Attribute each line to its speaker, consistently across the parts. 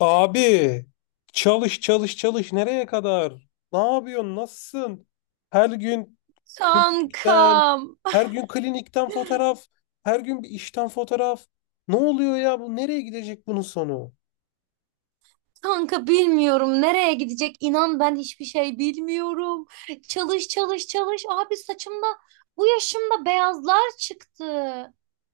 Speaker 1: Abi çalış çalış çalış nereye kadar? Ne yapıyorsun? Nasılsın? Her gün klinikten,
Speaker 2: Kankam,
Speaker 1: her gün klinikten fotoğraf, her gün bir işten fotoğraf. Ne oluyor ya bu? Nereye gidecek bunun sonu?
Speaker 2: kanka bilmiyorum nereye gidecek İnan, ben hiçbir şey bilmiyorum. Çalış çalış çalış abi saçımda bu yaşımda beyazlar çıktı.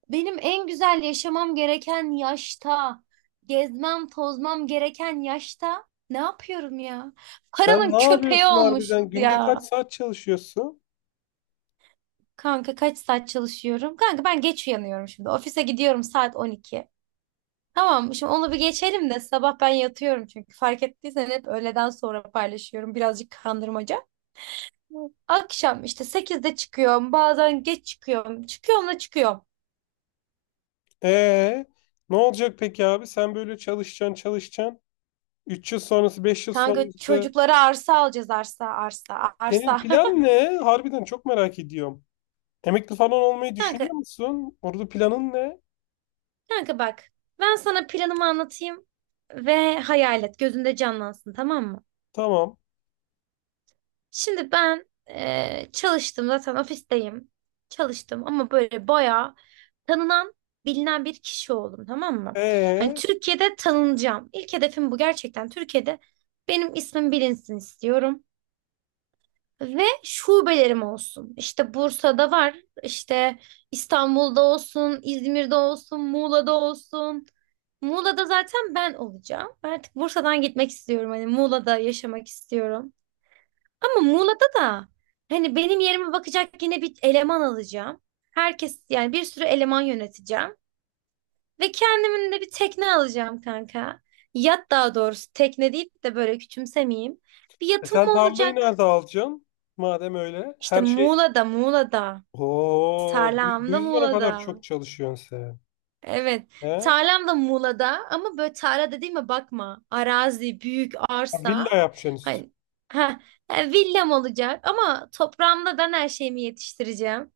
Speaker 2: Benim en güzel yaşamam gereken yaşta, gezmem tozmam gereken yaşta ne yapıyorum ya?
Speaker 1: Sen ne
Speaker 2: Paranın köpeği
Speaker 1: yapıyorsun
Speaker 2: olmuşuz
Speaker 1: harbiden? Günde kaç
Speaker 2: ya.
Speaker 1: saat çalışıyorsun?
Speaker 2: Kanka kaç saat çalışıyorum? Kanka ben geç uyanıyorum şimdi. Ofise gidiyorum saat 12. Tamam, şimdi onu bir geçelim de sabah ben yatıyorum çünkü fark ettiysen hep öğleden sonra paylaşıyorum birazcık kandırmaca. Akşam işte sekizde çıkıyorum bazen geç çıkıyorum çıkıyorum da çıkıyorum.
Speaker 1: Ee, ne olacak peki abi? Sen böyle çalışacaksın, çalışacaksın. 3 yıl sonrası, 5 yıl
Speaker 2: Kanka
Speaker 1: sonrası.
Speaker 2: çocuklara arsa alacağız arsa arsa
Speaker 1: Senin
Speaker 2: arsa.
Speaker 1: plan ne? Harbiden çok merak ediyorum. Emekli falan olmayı düşünüyor
Speaker 2: Kanka,
Speaker 1: musun? Orada planın ne?
Speaker 2: kanka bak ben sana planımı anlatayım ve hayal et gözünde canlansın tamam mı?
Speaker 1: Tamam.
Speaker 2: Şimdi ben çalıştım zaten ofisteyim. Çalıştım ama böyle bayağı tanınan, bilinen bir kişi oldum tamam mı? Hani
Speaker 1: Ee,
Speaker 2: Türkiye'de tanınacağım. İlk hedefim bu gerçekten. Türkiye'de benim ismim bilinsin istiyorum. Ve şubelerim olsun. İşte Bursa'da var, işte İstanbul'da olsun, İzmir'de olsun, Muğla'da olsun. Muğla'da zaten ben olacağım. Ben artık Bursa'dan gitmek istiyorum. Hani Muğla'da yaşamak istiyorum. Ama Muğla'da da hani benim yerime bakacak yine bir eleman alacağım. Herkes yani bir sürü eleman yöneteceğim. Ve kendimin de bir tekne alacağım kanka. Yat daha doğrusu tekne deyip de böyle küçümsemeyeyim. Bir
Speaker 1: e
Speaker 2: yatım
Speaker 1: sen tarlayı
Speaker 2: olacak.
Speaker 1: nerede alacaksın? Madem öyle.
Speaker 2: İşte
Speaker 1: Her şey...
Speaker 2: Muğla'da, Muğla'da.
Speaker 1: Oo, bu,
Speaker 2: Tarlam
Speaker 1: bu
Speaker 2: da
Speaker 1: yüzden o kadar
Speaker 2: Muğla'da.
Speaker 1: çok çalışıyorsun sen.
Speaker 2: Evet.
Speaker 1: He?
Speaker 2: Tarlam da Muğla'da ama böyle tarla dediğime bakma. Arazi, büyük
Speaker 1: Ha,
Speaker 2: arsa.
Speaker 1: villa yapacaksın üstüne.
Speaker 2: Hani ha villam olacak ama toprağımda ben her şeyimi yetiştireceğim.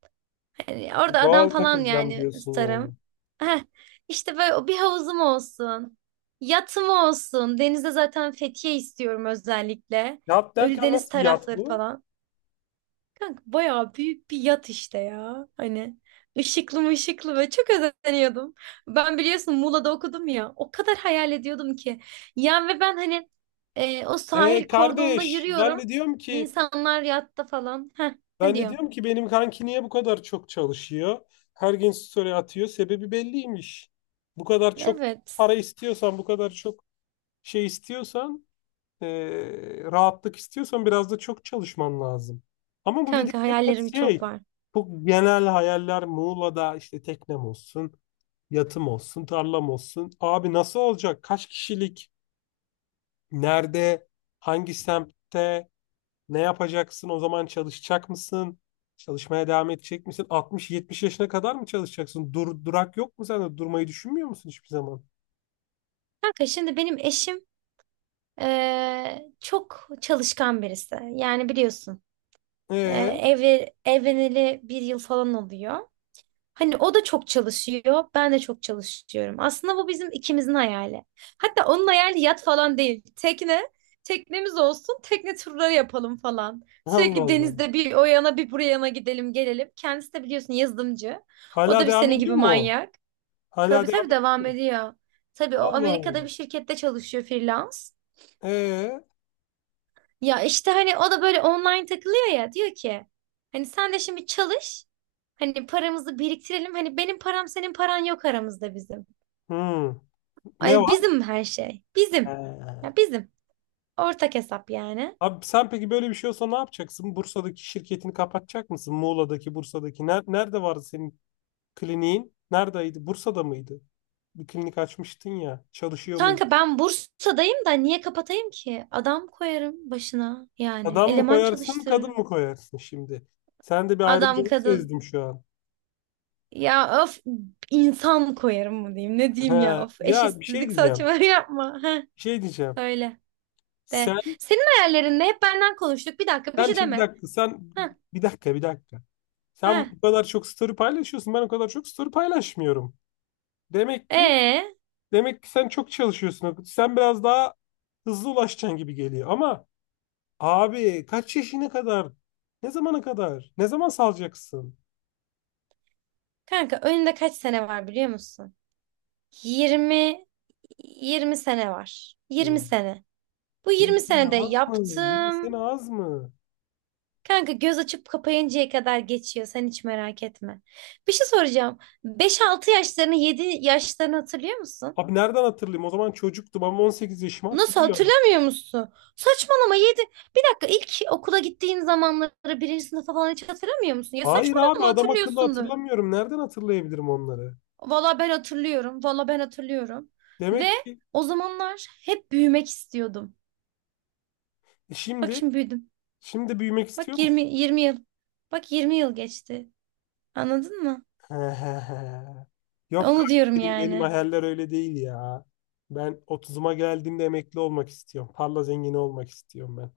Speaker 2: Yani orada adam
Speaker 1: Doğal
Speaker 2: falan
Speaker 1: takılacağım
Speaker 2: yani
Speaker 1: diyorsun yani.
Speaker 2: isterim. Heh, işte böyle o bir havuzum olsun. Yatım olsun. Denize zaten Fethiye istiyorum özellikle.
Speaker 1: Yat derken
Speaker 2: Ölüdeniz
Speaker 1: nasıl bir yat
Speaker 2: tarafları
Speaker 1: bu?
Speaker 2: falan. Kanka bayağı büyük bir yat işte ya. Hani ışıklı mı ışıklı ve çok özeniyordum. Ben biliyorsun Muğla'da okudum ya. O kadar hayal ediyordum ki. Yani ve ben hani o sahil kordonda
Speaker 1: Kardeş ben
Speaker 2: yürüyorum.
Speaker 1: de diyorum ki
Speaker 2: İnsanlar yatta falan. Heh, ne
Speaker 1: ben de
Speaker 2: diyor?
Speaker 1: diyorum ki benim kanki niye bu kadar çok çalışıyor? Her gün story atıyor. Sebebi belliymiş. Bu kadar çok
Speaker 2: Evet.
Speaker 1: para istiyorsan, bu kadar çok şey istiyorsan, rahatlık istiyorsan biraz da çok çalışman lazım. Ama bu
Speaker 2: Kanka
Speaker 1: dediklerim hep
Speaker 2: hayallerim
Speaker 1: şey,
Speaker 2: çok var.
Speaker 1: çok genel hayaller, Muğla'da işte teknem olsun, yatım olsun, tarlam olsun. Abi nasıl olacak? Kaç kişilik? Nerede? Hangi semtte? Ne yapacaksın? O zaman çalışacak mısın? Çalışmaya devam edecek misin? 60-70 yaşına kadar mı çalışacaksın? Dur, durak yok mu sende? Durmayı düşünmüyor musun hiçbir zaman?
Speaker 2: Kanka şimdi benim eşim çok çalışkan birisi. Yani biliyorsun eee,
Speaker 1: Ee,
Speaker 2: evli, evleneli bir yıl falan oluyor. Hani o da çok çalışıyor, ben de çok çalışıyorum. Aslında bu bizim ikimizin hayali. Hatta onun hayali yat falan değil. Teknemiz olsun, tekne turları yapalım falan.
Speaker 1: Allah
Speaker 2: Sürekli
Speaker 1: Allah.
Speaker 2: denizde bir o yana bir buraya yana gidelim gelelim. Kendisi de biliyorsun yazılımcı. O da
Speaker 1: Hala
Speaker 2: bir
Speaker 1: devam
Speaker 2: senin gibi
Speaker 1: ediyor mu?
Speaker 2: manyak.
Speaker 1: Hala
Speaker 2: Tabii
Speaker 1: devam
Speaker 2: tabii
Speaker 1: ediyor
Speaker 2: devam
Speaker 1: mu?
Speaker 2: ediyor. Tabii o
Speaker 1: Allah
Speaker 2: Amerika'da
Speaker 1: Allah.
Speaker 2: bir şirkette çalışıyor freelance.
Speaker 1: Ee,
Speaker 2: Ya işte hani o da böyle online takılıyor ya diyor ki hani sen de şimdi çalış hani paramızı biriktirelim hani benim param senin paran yok aramızda bizim.
Speaker 1: hmm. Ne
Speaker 2: Ay
Speaker 1: var?
Speaker 2: bizim her şey bizim
Speaker 1: Ee.
Speaker 2: ya bizim ortak hesap yani.
Speaker 1: Abi sen peki böyle bir şey olsa ne yapacaksın? Bursa'daki şirketini kapatacak mısın? Muğla'daki, Bursa'daki. Nerede vardı senin kliniğin? Neredeydi? Bursa'da mıydı? Bir klinik açmıştın ya. Çalışıyor muydu?
Speaker 2: Kanka ben Bursa'dayım da niye kapatayım ki? Adam koyarım başına yani
Speaker 1: Adam mı
Speaker 2: eleman
Speaker 1: koyarsın, kadın
Speaker 2: çalıştırırım.
Speaker 1: mı koyarsın şimdi? Sen de bir
Speaker 2: Adam
Speaker 1: ayrımcılık
Speaker 2: kadın
Speaker 1: sezdim şu an.
Speaker 2: ya of insan koyarım mı diyeyim ne diyeyim ya
Speaker 1: He,
Speaker 2: of
Speaker 1: ya bir şey
Speaker 2: eşitsizlik saçma
Speaker 1: diyeceğim.
Speaker 2: yapma. Heh,
Speaker 1: Bir şey diyeceğim.
Speaker 2: öyle. De.
Speaker 1: Sen,
Speaker 2: Senin hayallerinde hep benden konuştuk. Bir dakika bir
Speaker 1: sen
Speaker 2: şey
Speaker 1: şimdi bir
Speaker 2: deme.
Speaker 1: dakika,
Speaker 2: Heh,
Speaker 1: bir dakika, bir dakika. Sen
Speaker 2: heh.
Speaker 1: bu kadar çok story paylaşıyorsun. Ben o kadar çok story paylaşmıyorum. Demek ki
Speaker 2: Ee,
Speaker 1: demek ki sen çok çalışıyorsun. Akut. Sen biraz daha hızlı ulaşacaksın gibi geliyor. Ama abi kaç yaşına kadar? Ne zamana kadar? Ne zaman salacaksın?
Speaker 2: kanka önünde kaç sene var biliyor musun? 20 20 sene var.
Speaker 1: Oo,
Speaker 2: Yirmi sene. Bu
Speaker 1: 20
Speaker 2: 20
Speaker 1: sene
Speaker 2: senede
Speaker 1: az mı? 20
Speaker 2: yaptım.
Speaker 1: sene az mı?
Speaker 2: Kanka göz açıp kapayıncaya kadar geçiyor. Sen hiç merak etme. Bir şey soracağım. Beş altı yaşlarını 7 yaşlarını hatırlıyor musun?
Speaker 1: Abi nereden hatırlayayım? O zaman çocuktum ama 18 yaşımı
Speaker 2: Nasıl
Speaker 1: hatırlıyorum.
Speaker 2: hatırlamıyor musun? Saçmalama 7. Bir dakika ilk okula gittiğin zamanları birinci sınıfa falan hiç hatırlamıyor musun? Ya
Speaker 1: Hayır abi
Speaker 2: saçmalama
Speaker 1: adam akıllı
Speaker 2: hatırlıyorsundur.
Speaker 1: hatırlamıyorum. Nereden hatırlayabilirim onları?
Speaker 2: Valla ben hatırlıyorum. Valla ben hatırlıyorum. Ve
Speaker 1: Demek ki
Speaker 2: o zamanlar hep büyümek istiyordum.
Speaker 1: e,
Speaker 2: Bak
Speaker 1: şimdi
Speaker 2: şimdi büyüdüm.
Speaker 1: şimdi büyümek istiyor
Speaker 2: Bak 20
Speaker 1: musun?
Speaker 2: 20 yıl. Bak 20 yıl geçti. Anladın mı?
Speaker 1: He he he. Yok
Speaker 2: Onu
Speaker 1: kanka,
Speaker 2: diyorum
Speaker 1: benim
Speaker 2: yani.
Speaker 1: hayaller öyle değil ya. Ben 30'uma geldiğimde emekli olmak istiyorum. Tarla zengini olmak istiyorum ben.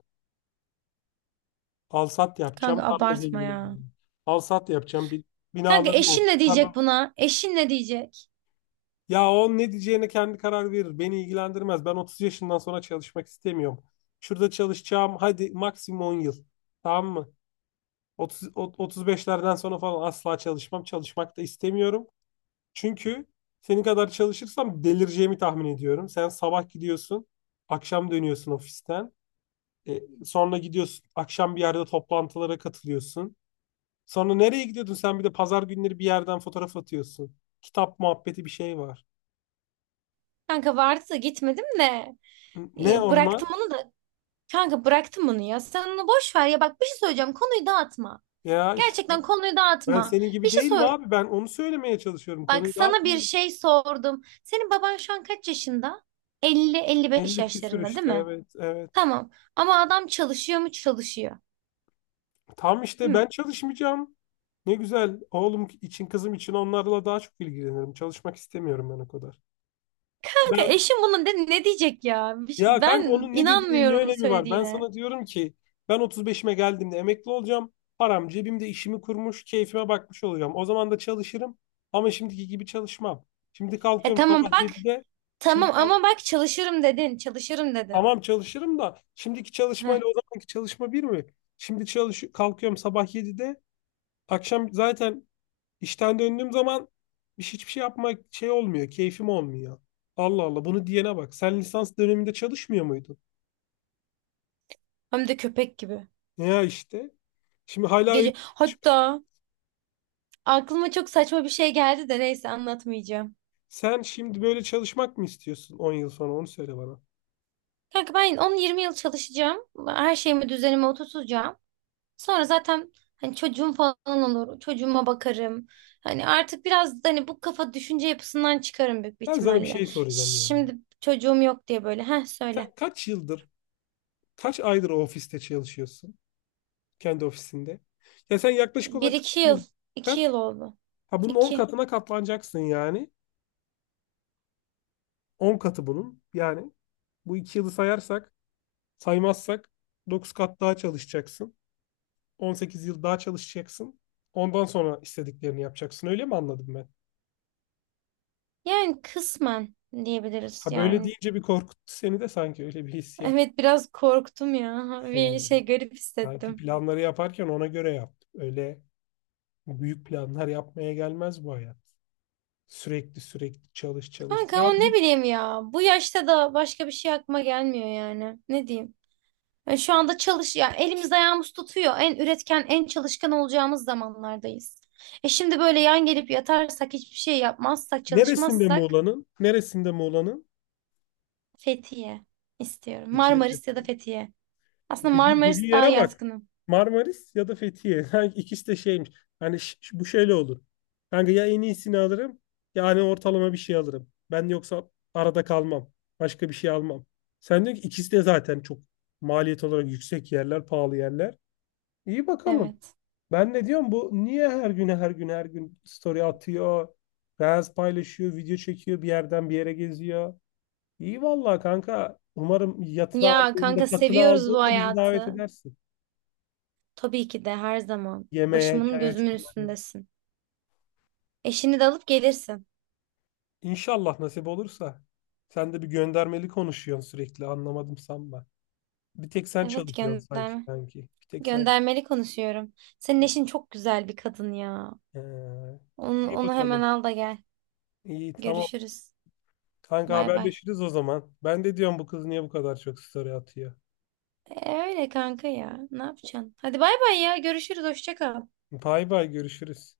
Speaker 1: Alsat
Speaker 2: Kanka
Speaker 1: yapacağım, tarla
Speaker 2: abartma
Speaker 1: zengini
Speaker 2: ya.
Speaker 1: olacağım. Alsat yapacağım, bir
Speaker 2: Kanka
Speaker 1: binalarım
Speaker 2: eşin
Speaker 1: olsun.
Speaker 2: ne
Speaker 1: Tarla...
Speaker 2: diyecek buna? Eşin ne diyecek?
Speaker 1: Ya o ne diyeceğine kendi karar verir. Beni ilgilendirmez. Ben 30 yaşından sonra çalışmak istemiyorum. Şurada çalışacağım, hadi maksimum 10 yıl. Tamam mı? 30, 35'lerden sonra falan asla çalışmam. Çalışmak da istemiyorum. Çünkü senin kadar çalışırsam delireceğimi tahmin ediyorum. Sen sabah gidiyorsun, akşam dönüyorsun ofisten. Sonra gidiyorsun, akşam bir yerde toplantılara katılıyorsun. Sonra nereye gidiyordun sen, bir de pazar günleri bir yerden fotoğraf atıyorsun. Kitap muhabbeti bir şey var.
Speaker 2: Kanka vardı da gitmedim de. E,
Speaker 1: Ne
Speaker 2: bıraktım
Speaker 1: onlar?
Speaker 2: onu da. Kanka bıraktım bunu ya. Sen onu boş ver ya. Bak bir şey söyleyeceğim. Konuyu dağıtma.
Speaker 1: Ya işte
Speaker 2: Gerçekten konuyu
Speaker 1: ben
Speaker 2: dağıtma.
Speaker 1: senin
Speaker 2: Bir
Speaker 1: gibi
Speaker 2: şey
Speaker 1: değilim
Speaker 2: sor.
Speaker 1: abi, ben onu söylemeye çalışıyorum.
Speaker 2: Bak
Speaker 1: Konuyu
Speaker 2: sana bir
Speaker 1: dağıtmıyorum.
Speaker 2: şey sordum. Senin baban şu an kaç yaşında? 50-55
Speaker 1: 50 küsür
Speaker 2: yaşlarında değil
Speaker 1: işte,
Speaker 2: mi?
Speaker 1: evet evet.
Speaker 2: Tamam. Ama adam çalışıyor mu? Çalışıyor.
Speaker 1: Tam işte
Speaker 2: Değil
Speaker 1: ben
Speaker 2: mi?
Speaker 1: çalışmayacağım. Ne güzel. Oğlum için kızım için onlarla daha çok ilgilenirim. Çalışmak istemiyorum ben o kadar.
Speaker 2: Kanka
Speaker 1: Ben,
Speaker 2: eşim buna ne diyecek ya?
Speaker 1: ya kanka
Speaker 2: Ben
Speaker 1: onun ne dediğinin ne
Speaker 2: inanmıyorum
Speaker 1: önemi var? Ben
Speaker 2: söylediğine.
Speaker 1: sana diyorum ki ben 35'ime geldiğimde emekli olacağım. Param cebimde, işimi kurmuş, keyfime bakmış olacağım. O zaman da çalışırım ama şimdiki gibi çalışmam. Şimdi
Speaker 2: E
Speaker 1: kalkıyorum
Speaker 2: tamam
Speaker 1: sabah
Speaker 2: bak.
Speaker 1: 7'de. Şimdi
Speaker 2: Tamam
Speaker 1: kalk,
Speaker 2: ama bak çalışırım dedin. Çalışırım dedin.
Speaker 1: tamam çalışırım da şimdiki
Speaker 2: Heh,
Speaker 1: çalışmayla o zamanki çalışma bir mi? Şimdi çalış kalkıyorum sabah 7'de. Akşam zaten İşten döndüğüm zaman hiçbir şey yapmak şey olmuyor, keyfim olmuyor. Allah Allah bunu diyene bak. Sen lisans döneminde çalışmıyor muydun?
Speaker 2: hem de köpek gibi.
Speaker 1: Ya işte. Şimdi hala öyle.
Speaker 2: Gece hatta aklıma çok saçma bir şey geldi de neyse anlatmayacağım.
Speaker 1: Sen şimdi böyle çalışmak mı istiyorsun? 10 yıl sonra onu söyle bana.
Speaker 2: Kanka ben 10-20 yıl çalışacağım. Her şeyimi düzenime oturtacağım. Sonra zaten hani çocuğum falan olur. Çocuğuma bakarım. Hani artık biraz hani bu kafa düşünce yapısından çıkarım büyük bir
Speaker 1: Ben sana bir
Speaker 2: ihtimalle.
Speaker 1: şey soracağım yani.
Speaker 2: Şimdi çocuğum yok diye böyle. Heh,
Speaker 1: Sen
Speaker 2: söyle.
Speaker 1: kaç yıldır, kaç aydır o ofiste çalışıyorsun? Kendi ofisinde. Ya sen yaklaşık
Speaker 2: Bir
Speaker 1: olarak
Speaker 2: iki
Speaker 1: kaç
Speaker 2: yıl.
Speaker 1: yıl?
Speaker 2: İki yıl
Speaker 1: Kaç?
Speaker 2: oldu.
Speaker 1: Ha bunun 10
Speaker 2: İki.
Speaker 1: katına katlanacaksın yani. 10 katı bunun. Yani bu 2 yılı sayarsak, saymazsak 9 kat daha çalışacaksın. 18 yıl daha çalışacaksın. Ondan sonra istediklerini yapacaksın. Öyle mi anladım ben?
Speaker 2: Yani kısmen diyebiliriz
Speaker 1: Ha böyle
Speaker 2: yani.
Speaker 1: deyince bir korkuttu seni de, sanki öyle bir hissiyat.
Speaker 2: Evet biraz korktum ya. Bir
Speaker 1: He.
Speaker 2: şey garip
Speaker 1: Sanki
Speaker 2: hissettim.
Speaker 1: planları yaparken ona göre yap. Öyle büyük planlar yapmaya gelmez bu hayat. Sürekli sürekli çalış çalış.
Speaker 2: Kanka
Speaker 1: Biraz
Speaker 2: ama ne
Speaker 1: git.
Speaker 2: bileyim ya. Bu yaşta da başka bir şey aklıma gelmiyor yani. Ne diyeyim? E, şu anda çalış yani elimiz ayağımız tutuyor. En üretken, en çalışkan olacağımız zamanlardayız. E şimdi böyle yan gelip yatarsak, hiçbir şey yapmazsak,
Speaker 1: Neresinde
Speaker 2: çalışmazsak
Speaker 1: Muğla'nın? Neresinde Muğla'nın?
Speaker 2: Fethiye istiyorum.
Speaker 1: Fethiye.
Speaker 2: Marmaris ya da Fethiye. Aslında
Speaker 1: Dediği
Speaker 2: Marmaris daha
Speaker 1: yere bak.
Speaker 2: yatkınım.
Speaker 1: Marmaris ya da Fethiye. Sanki ikisi de şeymiş. Hani bu şöyle olur. Kanka ya en iyisini alırım ya hani ortalama bir şey alırım. Ben yoksa arada kalmam. Başka bir şey almam. Sen diyorsun ki ikisi de zaten çok maliyet olarak yüksek yerler, pahalı yerler. İyi bakalım.
Speaker 2: Evet.
Speaker 1: Ben ne diyorum bu niye her gün her gün story atıyor, reels paylaşıyor, video çekiyor, bir yerden bir yere geziyor. İyi vallahi kanka. Umarım yatını
Speaker 2: Ya
Speaker 1: aldığında,
Speaker 2: kanka
Speaker 1: katını
Speaker 2: seviyoruz bu
Speaker 1: aldığında bizi davet
Speaker 2: hayatı.
Speaker 1: edersin.
Speaker 2: Tabii ki de her zaman.
Speaker 1: Yemeğe,
Speaker 2: Başımın
Speaker 1: çaya
Speaker 2: gözümün
Speaker 1: çıkmaya.
Speaker 2: üstündesin. Eşini de alıp gelirsin.
Speaker 1: İnşallah nasip olursa. Sen de bir göndermeli konuşuyorsun sürekli. Anlamadım sanma. Bir tek sen
Speaker 2: Evet
Speaker 1: çalışıyorsun sanki
Speaker 2: gönderme.
Speaker 1: kanki. Bir tek sen.
Speaker 2: Göndermeli konuşuyorum. Senin eşin çok güzel bir kadın ya.
Speaker 1: Ee,
Speaker 2: Onu,
Speaker 1: iyi
Speaker 2: onu hemen
Speaker 1: bakalım.
Speaker 2: al da gel.
Speaker 1: İyi tamam.
Speaker 2: Görüşürüz.
Speaker 1: Kanka
Speaker 2: Bay bay.
Speaker 1: haberleşiriz o zaman. Ben de diyorum bu kız niye bu kadar çok story atıyor.
Speaker 2: E, öyle kanka ya. Ne yapacaksın? Hadi bay bay ya. Görüşürüz. Hoşça kal.
Speaker 1: Bay bay görüşürüz.